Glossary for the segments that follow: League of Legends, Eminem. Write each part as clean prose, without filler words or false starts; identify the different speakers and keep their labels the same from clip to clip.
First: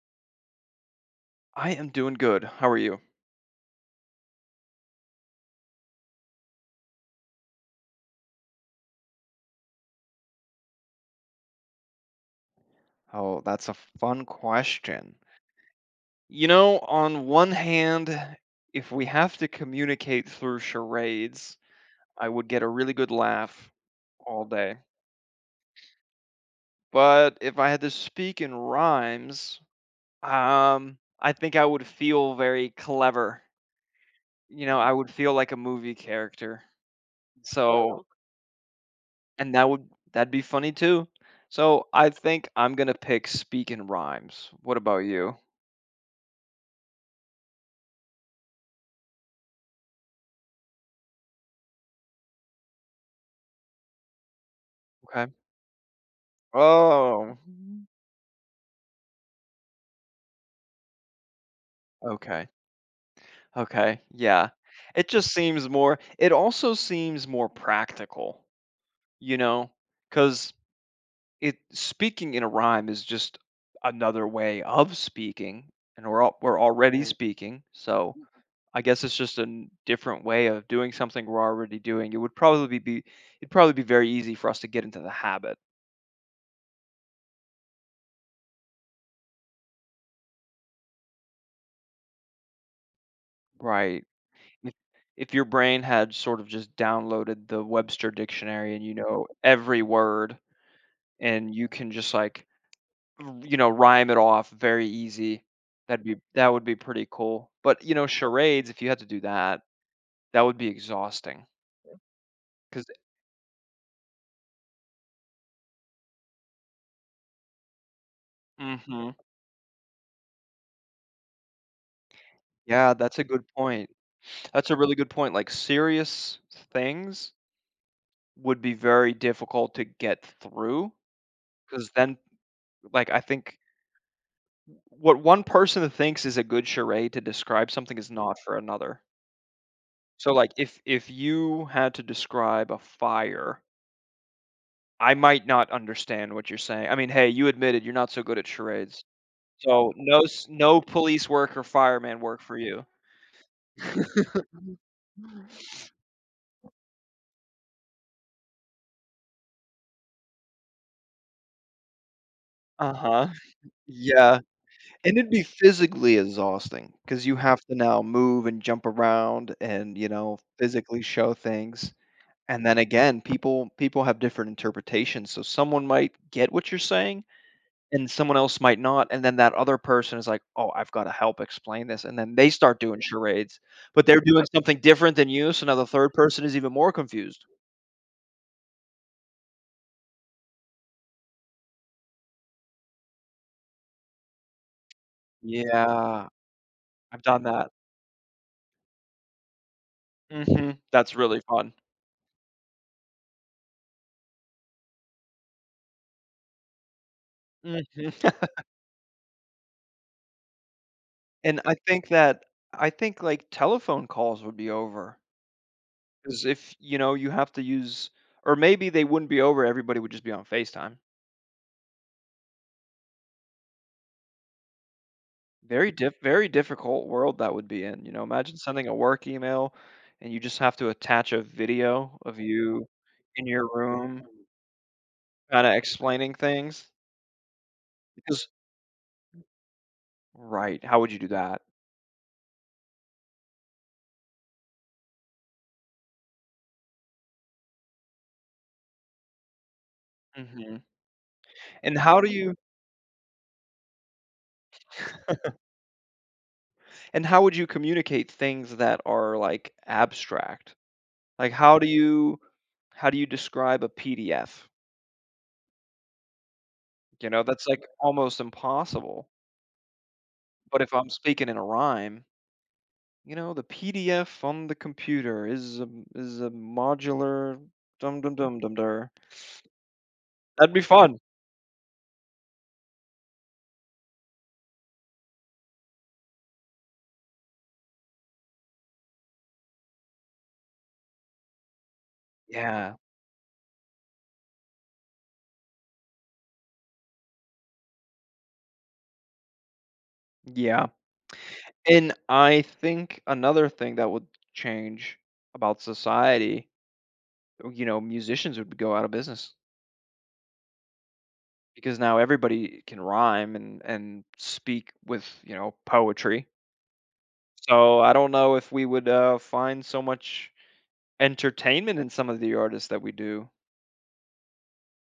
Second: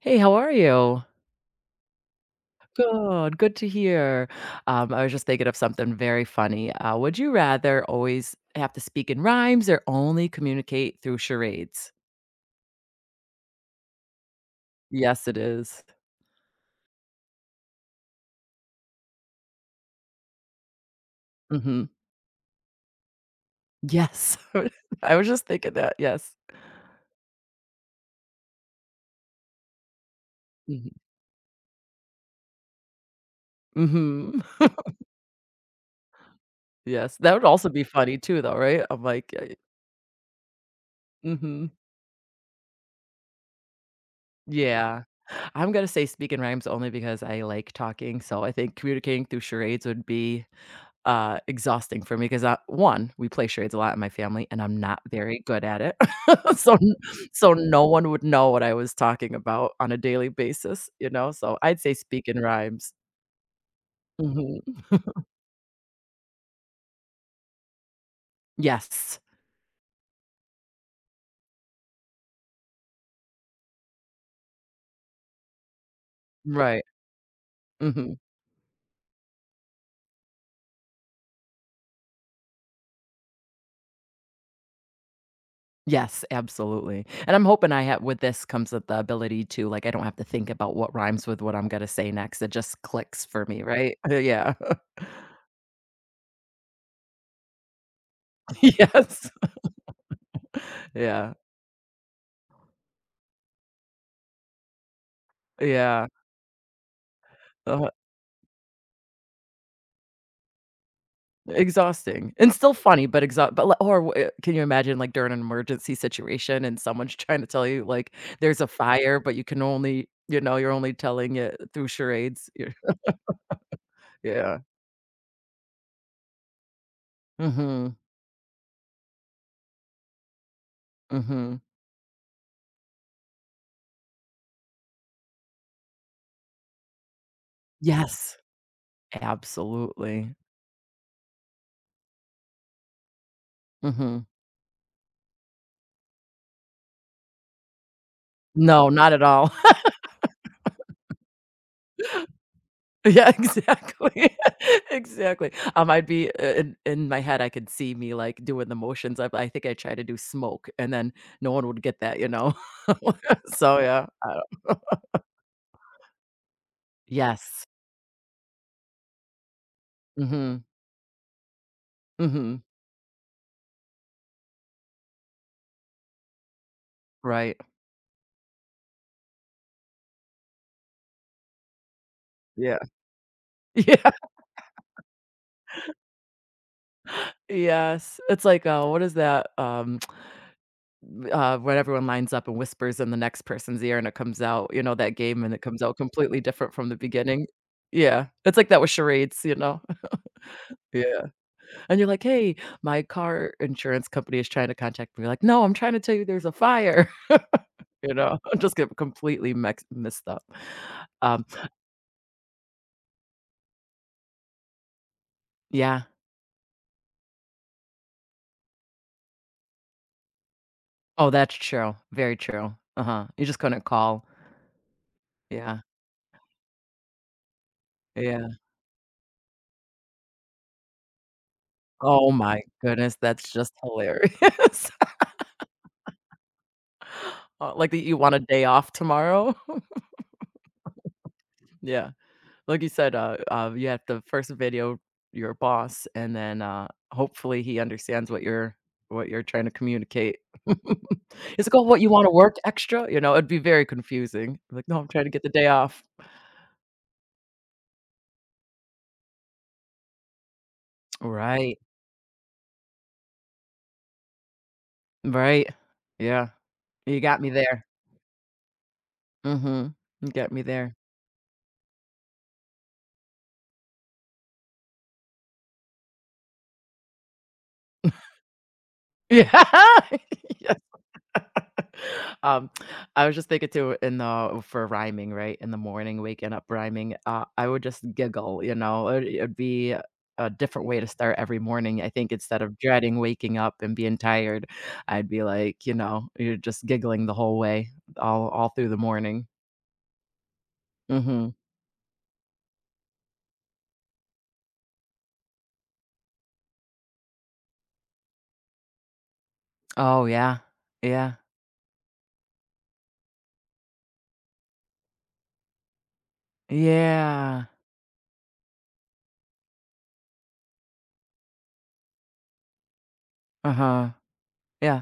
Speaker 1: Hey, how are you?
Speaker 2: I am doing good. How are you?
Speaker 1: Good, good to hear. I was just thinking of something very funny. Would you rather always have to speak in rhymes or only communicate through charades?
Speaker 2: Oh, that's a fun question.
Speaker 1: Yes, it is.
Speaker 2: You know, on one hand, if we have to communicate through charades,
Speaker 1: Mm-hmm.
Speaker 2: I would get a really good laugh
Speaker 1: Yes.
Speaker 2: all day.
Speaker 1: I was just thinking that. Yes.
Speaker 2: But if I had to speak in rhymes,
Speaker 1: Mhm.
Speaker 2: I think I would feel very clever.
Speaker 1: Mhm.
Speaker 2: You know, I would feel like a movie character.
Speaker 1: Yes. That would also
Speaker 2: So,
Speaker 1: be
Speaker 2: oh,
Speaker 1: funny too, though, right? I'm like,
Speaker 2: and that'd be funny too.
Speaker 1: mm mhm.
Speaker 2: So, I think I'm gonna pick speak in rhymes. What about
Speaker 1: Yeah.
Speaker 2: you?
Speaker 1: I'm gonna say speak in rhymes only because I like talking. So I think communicating through charades would be exhausting for me 'cause I 1, we play charades a lot in my family, and I'm not very good at it. So
Speaker 2: Oh, mhm.
Speaker 1: no one would know what I was talking about on a daily basis, you know? So I'd say speak in
Speaker 2: Okay,
Speaker 1: rhymes.
Speaker 2: okay, yeah.
Speaker 1: Mhm.
Speaker 2: It also seems more practical,
Speaker 1: Yes.
Speaker 2: you know, because it speaking in a rhyme is just another way of speaking, and we're
Speaker 1: Right.
Speaker 2: already, right, speaking, so
Speaker 1: Mhm.
Speaker 2: I guess it's just a n different way of doing something we're already doing. It'd probably be very easy for us to get into the habit,
Speaker 1: Yes, absolutely. And I'm hoping I have with this comes with the ability to like, I don't have to think about what rhymes with what I'm gonna say next. It just clicks for me, right?
Speaker 2: right?
Speaker 1: yeah.
Speaker 2: If if your brain had sort of just downloaded the Webster dictionary and you know
Speaker 1: Yes.
Speaker 2: every word
Speaker 1: Yeah.
Speaker 2: and you can just like, rhyme it off very easy. That'd
Speaker 1: Yeah.
Speaker 2: be that would be pretty cool. But
Speaker 1: Uh-huh.
Speaker 2: you know, charades, if you had to do that, that would be exhausting.
Speaker 1: Exhausting, and still
Speaker 2: Because
Speaker 1: funny, but exhaust but, li or w can you imagine, like, during an emergency situation and someone's trying to tell you, like, there's a
Speaker 2: Hmm,
Speaker 1: fire, but you can only you know, you're only telling it through charades. You're
Speaker 2: yeah, that's a good point.
Speaker 1: yeah.
Speaker 2: That's a really good point. Like, serious things
Speaker 1: Mhm.
Speaker 2: would be very difficult to get through
Speaker 1: Mhm.
Speaker 2: because then, like, I think what one person thinks is a good charade to describe something is not
Speaker 1: Yes.
Speaker 2: for another.
Speaker 1: Absolutely.
Speaker 2: So, like, if you had to describe a fire,
Speaker 1: Mhm.
Speaker 2: I might not understand what you're saying. I mean, hey, you admitted you're not so good at
Speaker 1: No,
Speaker 2: charades.
Speaker 1: not at all.
Speaker 2: So no police work or fireman work for you.
Speaker 1: Yeah, exactly. Exactly. I'd be I in my head, I could see me, like, doing the motions of I think I tried to do smoke, and then no one would get that, you know?
Speaker 2: Uh-huh.
Speaker 1: So, yeah.
Speaker 2: Yeah, and it'd be physically exhausting because you have
Speaker 1: Yes.
Speaker 2: to now move and jump around and, you know,
Speaker 1: Mhm.
Speaker 2: physically show things.
Speaker 1: Mhm.
Speaker 2: And then again, people have different interpretations, so someone might get what you're saying.
Speaker 1: Right.
Speaker 2: And someone else might not, and then that other person is like, "Oh, I've gotta help explain this," and then they start
Speaker 1: Yeah.
Speaker 2: doing charades, but
Speaker 1: Yeah.
Speaker 2: they're doing something different than you, so now the third person is even more confused.
Speaker 1: Yes. It's like, oh, what is that, when everyone lines up and whispers in the next person's ear and it comes out, you know, that game and it comes out
Speaker 2: Yeah,
Speaker 1: completely different from the
Speaker 2: I've done
Speaker 1: beginning.
Speaker 2: that.
Speaker 1: Yeah. It's like that with charades, you know?
Speaker 2: Mhm, that's
Speaker 1: Yeah.
Speaker 2: really fun.
Speaker 1: And you're like, "Hey, my car insurance company is trying to contact me." You're like, "No, I'm trying to tell you there's a fire."
Speaker 2: Mhm.
Speaker 1: You know? Just get completely mex messed up. Um,
Speaker 2: And I think, like, telephone calls would be over,
Speaker 1: yeah.
Speaker 2: 'cause if, you know, you have to use, or maybe they wouldn't be over, everybody would just be on FaceTime.
Speaker 1: Oh, that's true. Very true. Uh-huh. You just couldn't call. Yeah.
Speaker 2: Very difficult world that would be in, you know,
Speaker 1: Yeah.
Speaker 2: imagine sending a work email and you just have to attach a video
Speaker 1: Oh
Speaker 2: of
Speaker 1: my
Speaker 2: you
Speaker 1: goodness,
Speaker 2: in
Speaker 1: that's
Speaker 2: your
Speaker 1: just
Speaker 2: room
Speaker 1: hilarious.
Speaker 2: kinda explaining things
Speaker 1: Like, that you want a
Speaker 2: because
Speaker 1: day off tomorrow?
Speaker 2: Right, how would you do that?
Speaker 1: Yeah, like you said, you have to first video your boss, and then, hopefully he understands what you're trying to communicate.
Speaker 2: Mhm,
Speaker 1: It's like, "Oh,
Speaker 2: and
Speaker 1: what, you
Speaker 2: how do
Speaker 1: wanna
Speaker 2: you
Speaker 1: work extra?" You know, it'd be very confusing. Like, "No, I'm trying to get the day off."
Speaker 2: and how would you communicate things that are, like, abstract? Like, how
Speaker 1: Right,
Speaker 2: do you how do you describe a PDF?
Speaker 1: right. Yeah, you
Speaker 2: You
Speaker 1: got
Speaker 2: know,
Speaker 1: me
Speaker 2: that's,
Speaker 1: there.
Speaker 2: like, almost impossible,
Speaker 1: Mhm, you got me
Speaker 2: but if
Speaker 1: there.
Speaker 2: I'm speaking in a rhyme, you know, the PDF on the computer is a modular dum dum dum dum der.
Speaker 1: Yeah.
Speaker 2: That'd
Speaker 1: Yes.
Speaker 2: be, yeah, fun.
Speaker 1: Um, I was just thinking too in the for rhyming, right? In the morning, waking up rhyming, I would just giggle, you know? It'd be a different way to start every morning. I think instead of
Speaker 2: Yeah.
Speaker 1: dreading waking up and being tired, I'd be like, you know, you're just giggling the whole way, all through the morning.
Speaker 2: Yeah.
Speaker 1: Mhm.
Speaker 2: And I think another thing that would change about society, oh, you know, musicians would go out of business
Speaker 1: Oh, yeah. Yeah.
Speaker 2: because now everybody can rhyme and speak with, you know, poetry.
Speaker 1: Yeah.
Speaker 2: So I don't know if we would find so much entertainment in some of the artists that we do.
Speaker 1: Uh-huh. Yeah,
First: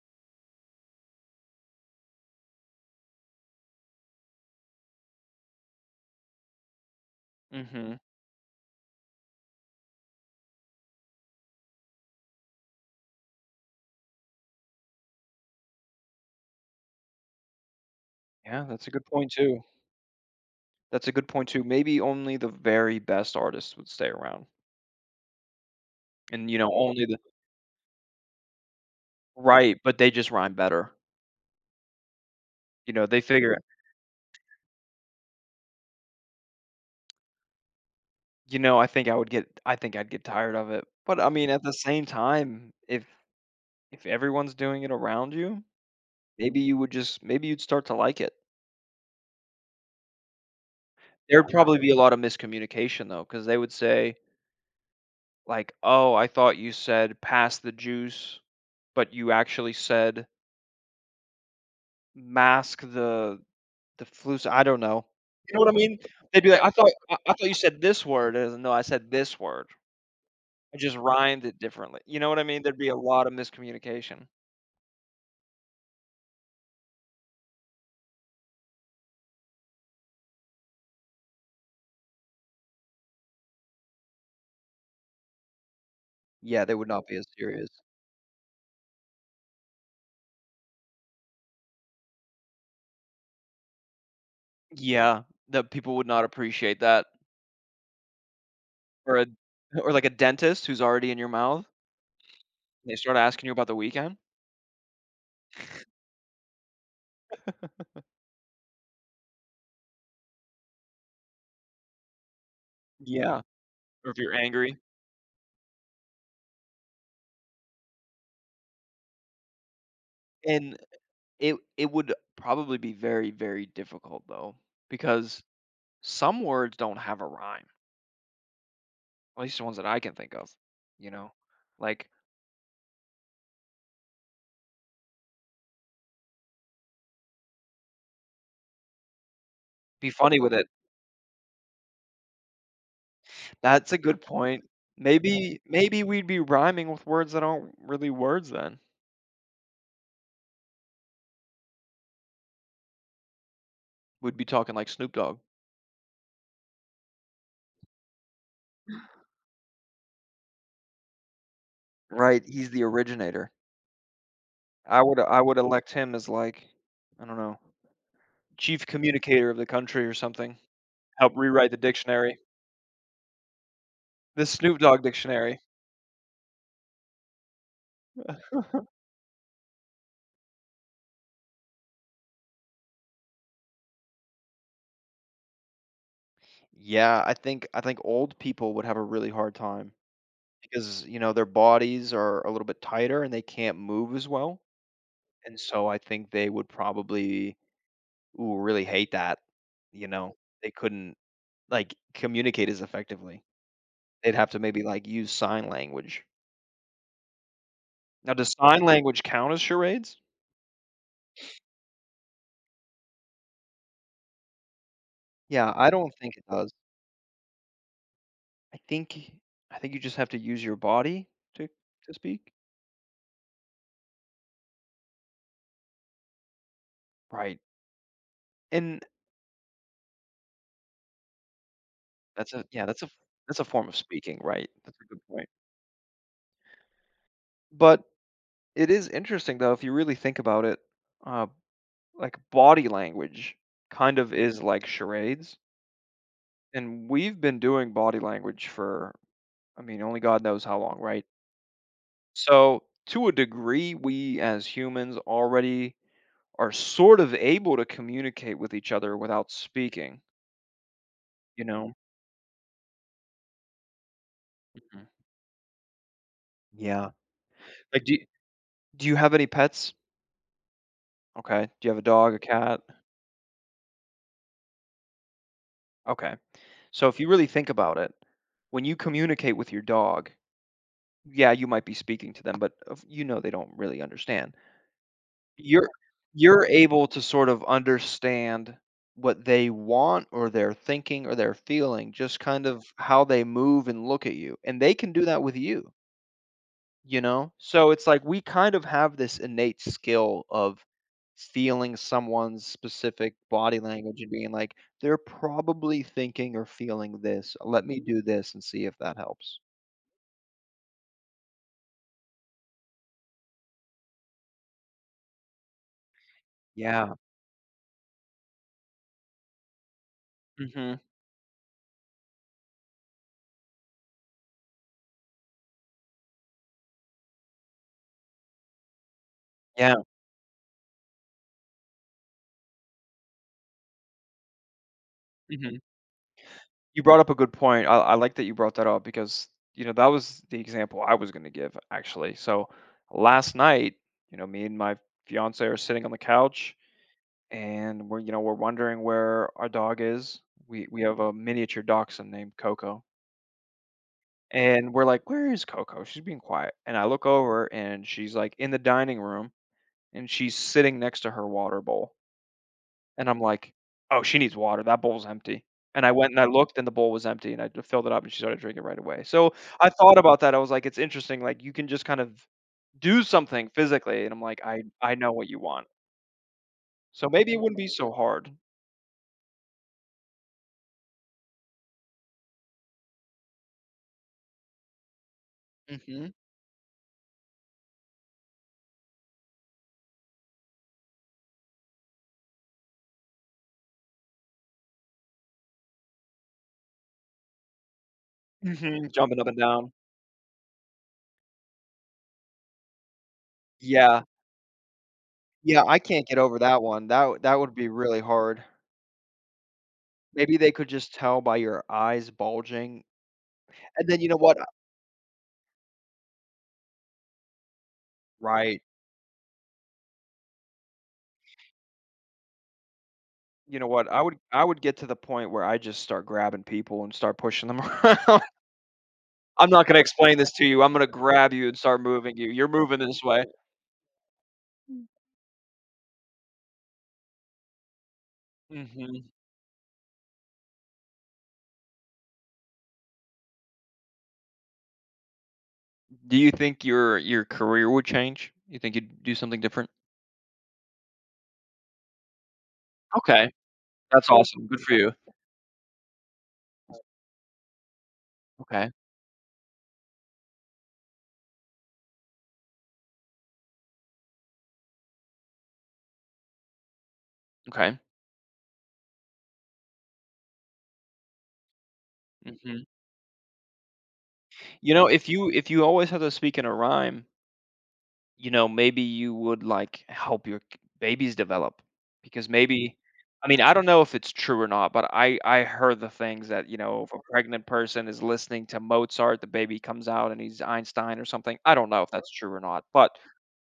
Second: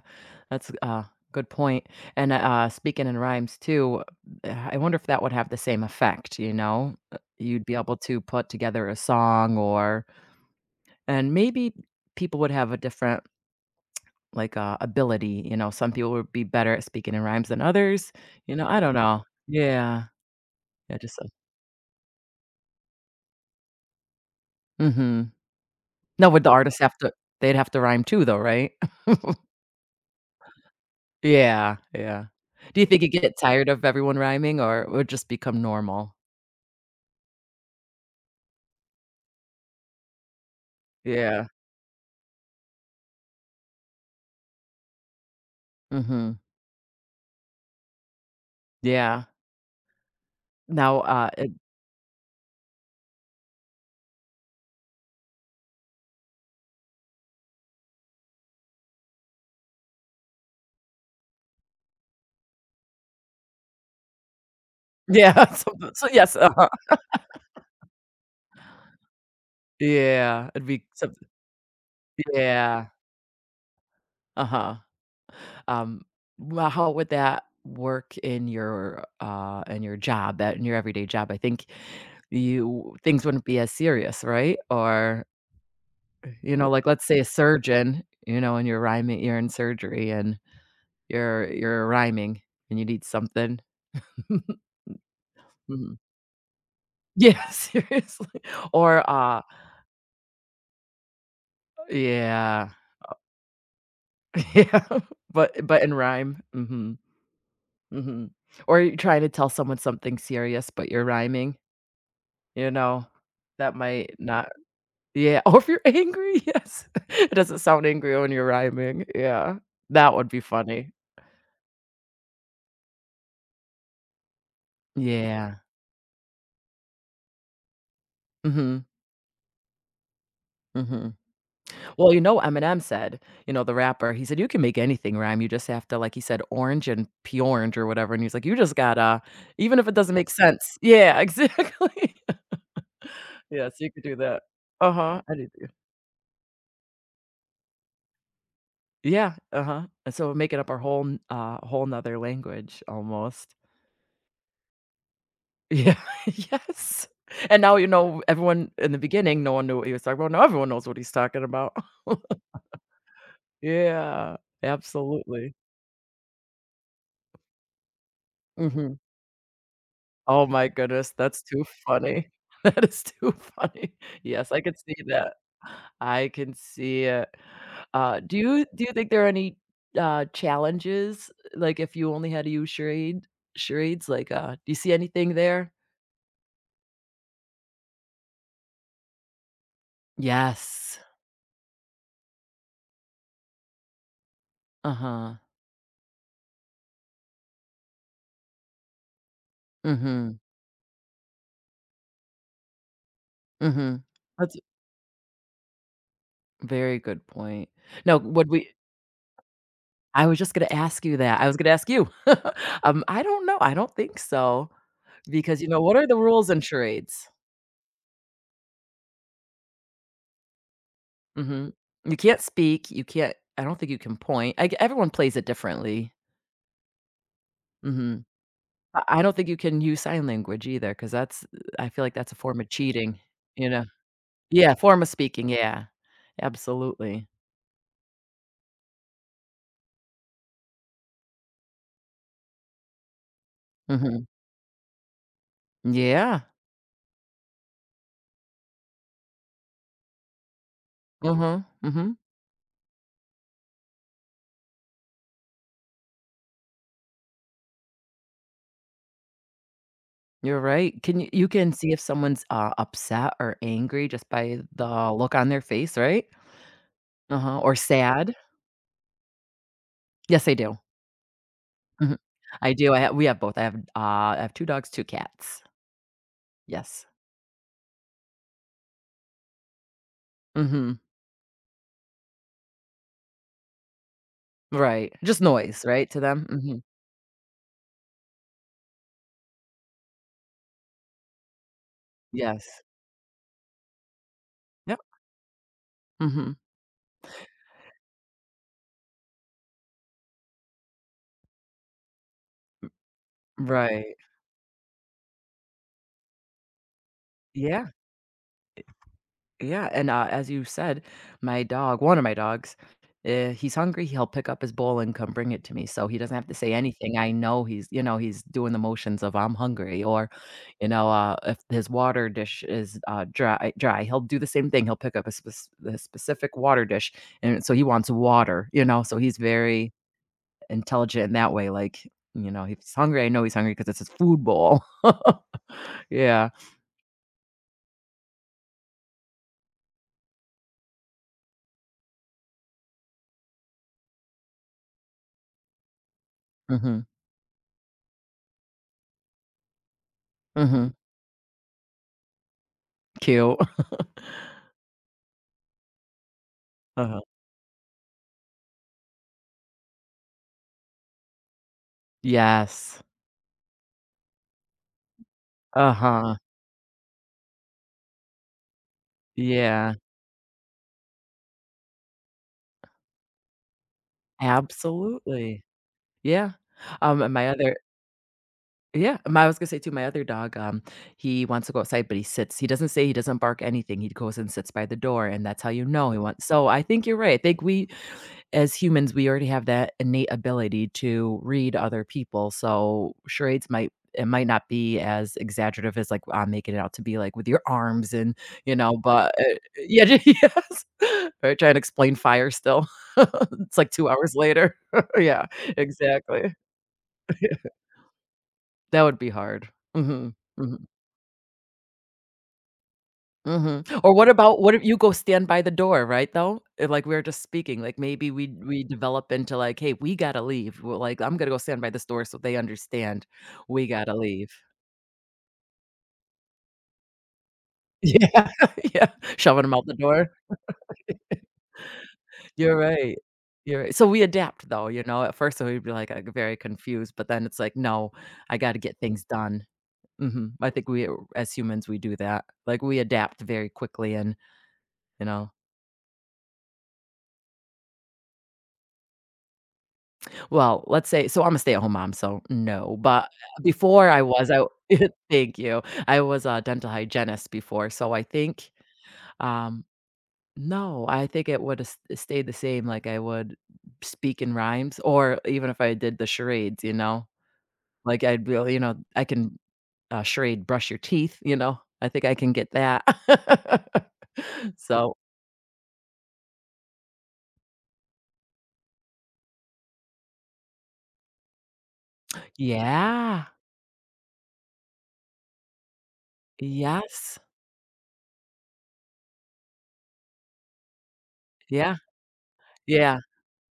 Speaker 1: that's good point. And, speaking in rhymes too, I wonder if that would have the same effect, you know? You'd be able
Speaker 2: Mhm.
Speaker 1: to put together a song or and maybe people would have a different, like, ability, you know? Some people would be better at speaking in rhymes than others, you
Speaker 2: Yeah,
Speaker 1: know? I
Speaker 2: that's a
Speaker 1: don't
Speaker 2: good
Speaker 1: know.
Speaker 2: point too.
Speaker 1: Yeah. Yeah,
Speaker 2: That's a
Speaker 1: just so
Speaker 2: good point too. Maybe only the very best artists would stay around,
Speaker 1: Mhm. Now would
Speaker 2: and,
Speaker 1: the
Speaker 2: you know,
Speaker 1: artists have
Speaker 2: only
Speaker 1: to
Speaker 2: the,
Speaker 1: they'd have to rhyme too though, right?
Speaker 2: right, but they just rhyme better.
Speaker 1: Yeah, yeah. Do you
Speaker 2: You
Speaker 1: think
Speaker 2: know,
Speaker 1: you'd
Speaker 2: they
Speaker 1: get
Speaker 2: figure,
Speaker 1: tired of everyone rhyming or it would just become normal?
Speaker 2: you know, I think I'd get tired of it, but, I
Speaker 1: Yeah.
Speaker 2: mean, at the same time, if everyone's doing it around you,
Speaker 1: Mhm.
Speaker 2: maybe you'd start to like it.
Speaker 1: Yeah. Now,
Speaker 2: There'd
Speaker 1: it
Speaker 2: probably be a lot of miscommunication though, because they would say, like, "Oh, I thought you said 'pass the juice,' but you actually said 'mask the flus I don't know."
Speaker 1: yeah,
Speaker 2: You know what I
Speaker 1: so
Speaker 2: mean?
Speaker 1: so yes,
Speaker 2: They'd be like,
Speaker 1: uh-huh.
Speaker 2: "I thought you said this word." I "No, I said this word.
Speaker 1: Yeah, it'd
Speaker 2: I
Speaker 1: be
Speaker 2: just
Speaker 1: something
Speaker 2: rhymed it differently." You know what I mean? There'd be
Speaker 1: yeah,
Speaker 2: a lot of miscommunication.
Speaker 1: uh-huh. Um, well, how would that work in your job, that in your everyday job? I think you things wouldn't be as serious, right? Or, you
Speaker 2: Yeah,
Speaker 1: know,
Speaker 2: they
Speaker 1: like,
Speaker 2: would not
Speaker 1: let's
Speaker 2: be
Speaker 1: say a
Speaker 2: as serious.
Speaker 1: surgeon, you know, and you're rhyming you're in surgery and you're rhyming and you need something.
Speaker 2: Yeah, the people
Speaker 1: Mhm.
Speaker 2: would not appreciate that,
Speaker 1: Yeah, seriously. Or,
Speaker 2: or a or like a dentist who's already in your mouth,
Speaker 1: yeah.
Speaker 2: and they start asking you about the weekend.
Speaker 1: Yeah, but in rhyme. Mhm, mhm. Or you're trying to tell someone something serious, but you're rhyming, you know?
Speaker 2: Yeah,
Speaker 1: That
Speaker 2: or
Speaker 1: might
Speaker 2: if you're
Speaker 1: not
Speaker 2: angry,
Speaker 1: Yeah, or if you're angry, yes. It doesn't sound angry when you're rhyming, yeah. That would be
Speaker 2: and
Speaker 1: funny.
Speaker 2: it would probably be very, very difficult though, because
Speaker 1: Yeah.
Speaker 2: some words don't have a rhyme.
Speaker 1: Mhm,
Speaker 2: At least the ones that I can think of, you
Speaker 1: mhm.
Speaker 2: know? Like,
Speaker 1: Well, you know, Eminem said, you know, the rapper, he said, "You can make anything rhyme, you just have to" like, he said, "orange and p-orange" or whatever, and he's like, "You just gotta" even if it
Speaker 2: be
Speaker 1: doesn't make
Speaker 2: funny with it.
Speaker 1: sense Yeah, exactly. Yes, you
Speaker 2: That's a
Speaker 1: could do
Speaker 2: good
Speaker 1: that.
Speaker 2: point.
Speaker 1: Uh-huh, I
Speaker 2: Maybe
Speaker 1: anything.
Speaker 2: maybe we'd be rhyming with words that aren't really words then.
Speaker 1: Yeah, uh-huh, and so we're making up our whole n whole 'nother language almost.
Speaker 2: We'd be talking like Snoop Dogg.
Speaker 1: Yeah, yes, and now, you know, everyone in the beginning, no one knew what he was talking about, now everyone knows what he's talking about.
Speaker 2: Right, he's the originator.
Speaker 1: Yeah,
Speaker 2: I would I
Speaker 1: absolutely.
Speaker 2: would elect him as like, I don't know, chief
Speaker 1: Mhm.
Speaker 2: communicator of the country or
Speaker 1: Oh
Speaker 2: something.
Speaker 1: my goodness,
Speaker 2: Help
Speaker 1: that's too
Speaker 2: rewrite the
Speaker 1: funny.
Speaker 2: dictionary.
Speaker 1: That is too funny.
Speaker 2: The
Speaker 1: Yes, I can
Speaker 2: Snoop
Speaker 1: see
Speaker 2: Dogg
Speaker 1: that.
Speaker 2: dictionary.
Speaker 1: I can see it. Do you think there are any, challenges, like, if you only had to use charades, like, do you see anything there?
Speaker 2: Yeah, I think old people would have a really hard time
Speaker 1: Yes.
Speaker 2: because, you know, their bodies are a little bit tighter and they can't move as well.
Speaker 1: Uh-huh.
Speaker 2: And so I think they would probably, ooh, really hate that, you know?
Speaker 1: Mhm.
Speaker 2: They couldn't, like, communicate as effectively.
Speaker 1: Mhm.
Speaker 2: They'd have
Speaker 1: That's
Speaker 2: to maybe, like, use sign language.
Speaker 1: a very good point. No,
Speaker 2: Now
Speaker 1: would
Speaker 2: does
Speaker 1: we
Speaker 2: sign language count as charades?
Speaker 1: I was just gonna ask you that. I was gonna ask you. I don't know. I don't think so because, you
Speaker 2: Yeah,
Speaker 1: know,
Speaker 2: I
Speaker 1: what are
Speaker 2: don't
Speaker 1: the
Speaker 2: think it
Speaker 1: rules in
Speaker 2: does.
Speaker 1: charades?
Speaker 2: I think I think you just have to use your body to
Speaker 1: Mhm.
Speaker 2: to
Speaker 1: You can't
Speaker 2: speak.
Speaker 1: speak, you can't I don't think you can point. I g everyone plays it differently.
Speaker 2: Right,
Speaker 1: Mhm.
Speaker 2: and
Speaker 1: I don't think you can use sign language either, because that's I feel like that's a
Speaker 2: that's
Speaker 1: form
Speaker 2: a
Speaker 1: of
Speaker 2: yeah,
Speaker 1: cheating,
Speaker 2: that's a
Speaker 1: you know?
Speaker 2: form of speaking, right?
Speaker 1: Yeah,
Speaker 2: That's
Speaker 1: form
Speaker 2: a
Speaker 1: of
Speaker 2: good point.
Speaker 1: speaking, yeah. Absolutely.
Speaker 2: But it is interesting, though, if you really think about it, uh, like, body language kind
Speaker 1: Mhm.
Speaker 2: of is like charades.
Speaker 1: Yeah.
Speaker 2: And we've been doing body language for, I mean, only God knows how long, right?
Speaker 1: Mhm. Mhm.
Speaker 2: So to a degree, we as humans already are sort of able to communicate with each other without speaking,
Speaker 1: You're right. Can you
Speaker 2: you
Speaker 1: can
Speaker 2: know?
Speaker 1: see if someone's, upset or angry just by
Speaker 2: Mhm.
Speaker 1: the look on their face, right?
Speaker 2: Yeah.
Speaker 1: Uh-huh, or
Speaker 2: Like, do you,
Speaker 1: sad.
Speaker 2: do you have any pets?
Speaker 1: Yes, I do.
Speaker 2: Okay, do you have a
Speaker 1: Mhm.
Speaker 2: dog, a
Speaker 1: I
Speaker 2: cat?
Speaker 1: do. I ha we have both. I have 2 dogs, 2 cats.
Speaker 2: Okay,
Speaker 1: Yes.
Speaker 2: so if you really think about it, when you communicate with your dog,
Speaker 1: Mhm.
Speaker 2: yeah, you might be speaking to them, but they don't really understand.
Speaker 1: Right. Just noise,
Speaker 2: You're
Speaker 1: right, to them?
Speaker 2: you're
Speaker 1: Mhm.
Speaker 2: able to sort of understand what they want or they're thinking or they're feeling, just kind
Speaker 1: Yes.
Speaker 2: of how they move and look at you, and they
Speaker 1: Yep.
Speaker 2: can do that with you,
Speaker 1: Mhm.
Speaker 2: you know? So it's like we kind of have this innate skill of feeling someone's specific body
Speaker 1: Right.
Speaker 2: language and being like, "They're probably thinking or feeling this. Let
Speaker 1: Yeah.
Speaker 2: me do this and see if that helps."
Speaker 1: Yeah, and, as you said, my dog one of my dogs, he's hungry, he'll pick up his bowl and come bring it to me, so he doesn't have to say
Speaker 2: Yeah.
Speaker 1: anything, I know he's you know, he's doing the motions of, "I'm hungry," or, you
Speaker 2: Mhm.
Speaker 1: know, if his water dish is, dry, he'll do the same thing, he'll pick up a spec a specific water dish, and so he wants water, you know, so he's very
Speaker 2: Yeah.
Speaker 1: intelligent in that way, like, you know, if he's hungry, I know he's hungry because it's his food bowl.
Speaker 2: Mhm.
Speaker 1: Yeah.
Speaker 2: You brought up a good point. I like that you brought that up because you know that was the example I was going to give actually. So last night, you know, me and my fiance are sitting on the couch
Speaker 1: Mhm.
Speaker 2: and we're you know we're wondering where our dog is. We
Speaker 1: Mhm.
Speaker 2: we have a miniature dachshund named Coco,
Speaker 1: Cute.
Speaker 2: and we're like, "Where is Coco? She's being quiet." And I
Speaker 1: Uh-huh.
Speaker 2: look over and she's like in the dining room, and she's sitting next to her water bowl.
Speaker 1: Yes.
Speaker 2: And I'm like, "Oh, she needs water, that bowl's empty." And I went
Speaker 1: Uh-huh.
Speaker 2: and I looked and the bowl was empty and I d filled it up and she started drinking right away. So, I
Speaker 1: Yeah.
Speaker 2: thought about that, I was like, "It's interesting, like, you can just kind of do something physically," and I'm like, "I know what you
Speaker 1: Absolutely.
Speaker 2: want."
Speaker 1: Yeah.
Speaker 2: So,
Speaker 1: And my
Speaker 2: maybe it
Speaker 1: other
Speaker 2: wouldn't be so hard.
Speaker 1: yeah, my I was gonna say too, my other dog, he wants to go outside, but he sits. He doesn't say he doesn't bark anything. He goes and sits by the door, and that's how you know he
Speaker 2: Mhm.
Speaker 1: wants so I think you're right. I think we As humans, we already have that innate ability to read other people, so charades might it might not be as exaggerative as, like, I'm making it out to be, like, with your arms and, you know,
Speaker 2: Mhm,
Speaker 1: but,
Speaker 2: jumping up and down.
Speaker 1: yeah, j yes. Or trying to explain fire still. It's like 2
Speaker 2: Yeah.
Speaker 1: hours later. Yeah,
Speaker 2: Yeah, I can't get
Speaker 1: exactly.
Speaker 2: over that one, that would be really hard.
Speaker 1: That would be hard. Mhm.
Speaker 2: Maybe they
Speaker 1: Mhm.
Speaker 2: could just tell by your eyes bulging.
Speaker 1: Mhm.
Speaker 2: And
Speaker 1: Or
Speaker 2: then you
Speaker 1: what
Speaker 2: know what,
Speaker 1: about what if you go stand by the door, right, though? Like, we were just speaking, like, maybe we
Speaker 2: right.
Speaker 1: we develop into, like, "Hey, we gotta leave." We're like, "I'm gonna go stand by this door so they understand
Speaker 2: You know
Speaker 1: we
Speaker 2: what?
Speaker 1: gotta
Speaker 2: I would
Speaker 1: leave."
Speaker 2: I would get to the point where I just start grabbing people and start pushing them around.
Speaker 1: Yeah, yeah, shoving
Speaker 2: I'm
Speaker 1: them
Speaker 2: not
Speaker 1: out the
Speaker 2: gonna
Speaker 1: door.
Speaker 2: explain this to you. I'm gonna grab you and start moving you. You're
Speaker 1: You're
Speaker 2: moving
Speaker 1: right.
Speaker 2: this way.
Speaker 1: You're right. So we adapt, though, you know? At first, we'd be, like, very confused, but then it's like, "No, I gotta get things
Speaker 2: Mhm.
Speaker 1: done." Mhm. I think we, as humans, we do that. Like, we adapt very quickly and, you know
Speaker 2: Do you think your career would change? You think you'd do something different?
Speaker 1: Let's say so I'm a stay-at-home mom, so no, but
Speaker 2: Okay,
Speaker 1: before I
Speaker 2: that's
Speaker 1: was I
Speaker 2: awesome. Good for you.
Speaker 1: thank you. I was a dental hygienist before, so I think,
Speaker 2: Okay,
Speaker 1: um no, I think it would have stayed the same, like, I would speak in rhymes or even if I did the charades, you know?
Speaker 2: okay.
Speaker 1: Like, I'd be you know, I can, charade brush your teeth, you know? I think I can get
Speaker 2: Mhm.
Speaker 1: that.
Speaker 2: You know,
Speaker 1: So
Speaker 2: if you always have to speak in a rhyme, you know, maybe you would, like, help your babies develop because maybe,
Speaker 1: Yeah.
Speaker 2: I mean, I don't know if it's true or not, but I heard the things that, you know, if a
Speaker 1: Yes.
Speaker 2: pregnant person is listening to Mozart, the baby comes out and he's Einstein or something. I don't
Speaker 1: Yeah.
Speaker 2: know if that's true or not, but
Speaker 1: Yeah.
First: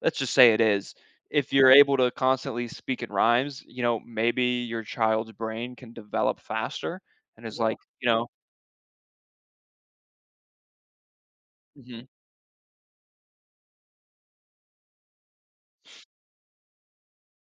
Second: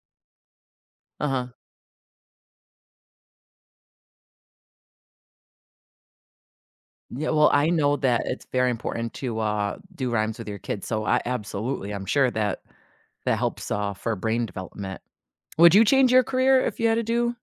Speaker 2: let's just say it is.
Speaker 1: Uh-huh.
Speaker 2: If you're able to constantly speak in rhymes, you know, maybe your child's brain can develop faster
Speaker 1: Yeah,
Speaker 2: and
Speaker 1: well,
Speaker 2: is, yeah,
Speaker 1: I
Speaker 2: like,
Speaker 1: know
Speaker 2: you
Speaker 1: that
Speaker 2: know,
Speaker 1: it's very important to, do rhymes with your kids, so I absolutely,
Speaker 2: mhm.
Speaker 1: I'm sure that that helps, for brain development. Would you change your career if you had to do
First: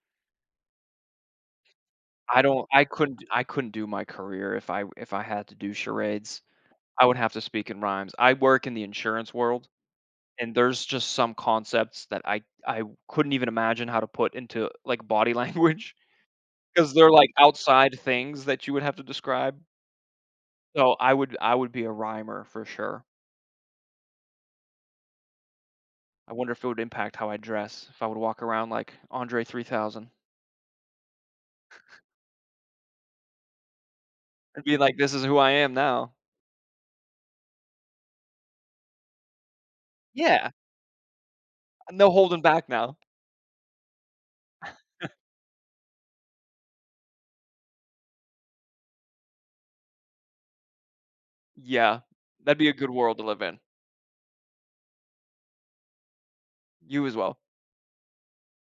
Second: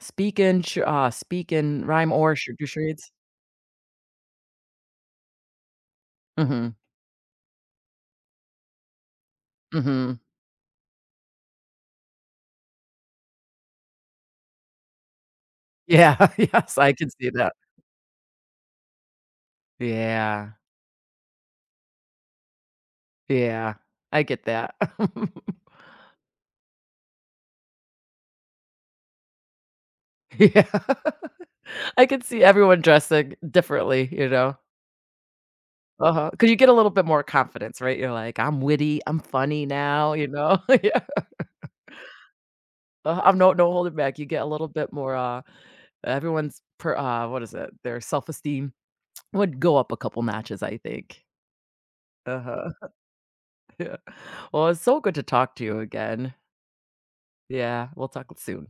Speaker 1: speak and sh speak and rhyme or
Speaker 2: I
Speaker 1: sh
Speaker 2: don't
Speaker 1: do
Speaker 2: I
Speaker 1: charades?
Speaker 2: couldn't I couldn't do my career if I had to do charades.
Speaker 1: Mhm,
Speaker 2: I would have to speak in rhymes. I work in the insurance world,
Speaker 1: mhm.
Speaker 2: and there's just some concepts that I couldn't even imagine how to put into, like, body language
Speaker 1: Yeah, yes,
Speaker 2: because
Speaker 1: I
Speaker 2: 'cause
Speaker 1: can
Speaker 2: they're, like,
Speaker 1: see that.
Speaker 2: outside things that you would have to describe.
Speaker 1: Yeah,
Speaker 2: So, I would be a rhymer for sure.
Speaker 1: yeah, I get that.
Speaker 2: I wonder if it would impact how I dress, if I would walk around like Andre 3000
Speaker 1: Yeah, I could see everyone dressing differently, you know?
Speaker 2: and be like, "This is who I am now."
Speaker 1: Uh-huh, 'cause you get a little bit more confidence, right? You're like, "I'm witty, I'm funny now," you
Speaker 2: Yeah,
Speaker 1: know? Yeah.
Speaker 2: no holding back now.
Speaker 1: I'm no holding back. You get a little bit more, everyone's per what is it? Their self-esteem would go up a couple notches, I think.
Speaker 2: Yeah, that'd be
Speaker 1: Uh-huh,
Speaker 2: a good world to live in.
Speaker 1: yeah. Well, it's so good to talk to you again.
Speaker 2: You as well.
Speaker 1: Yeah, we'll talk soon.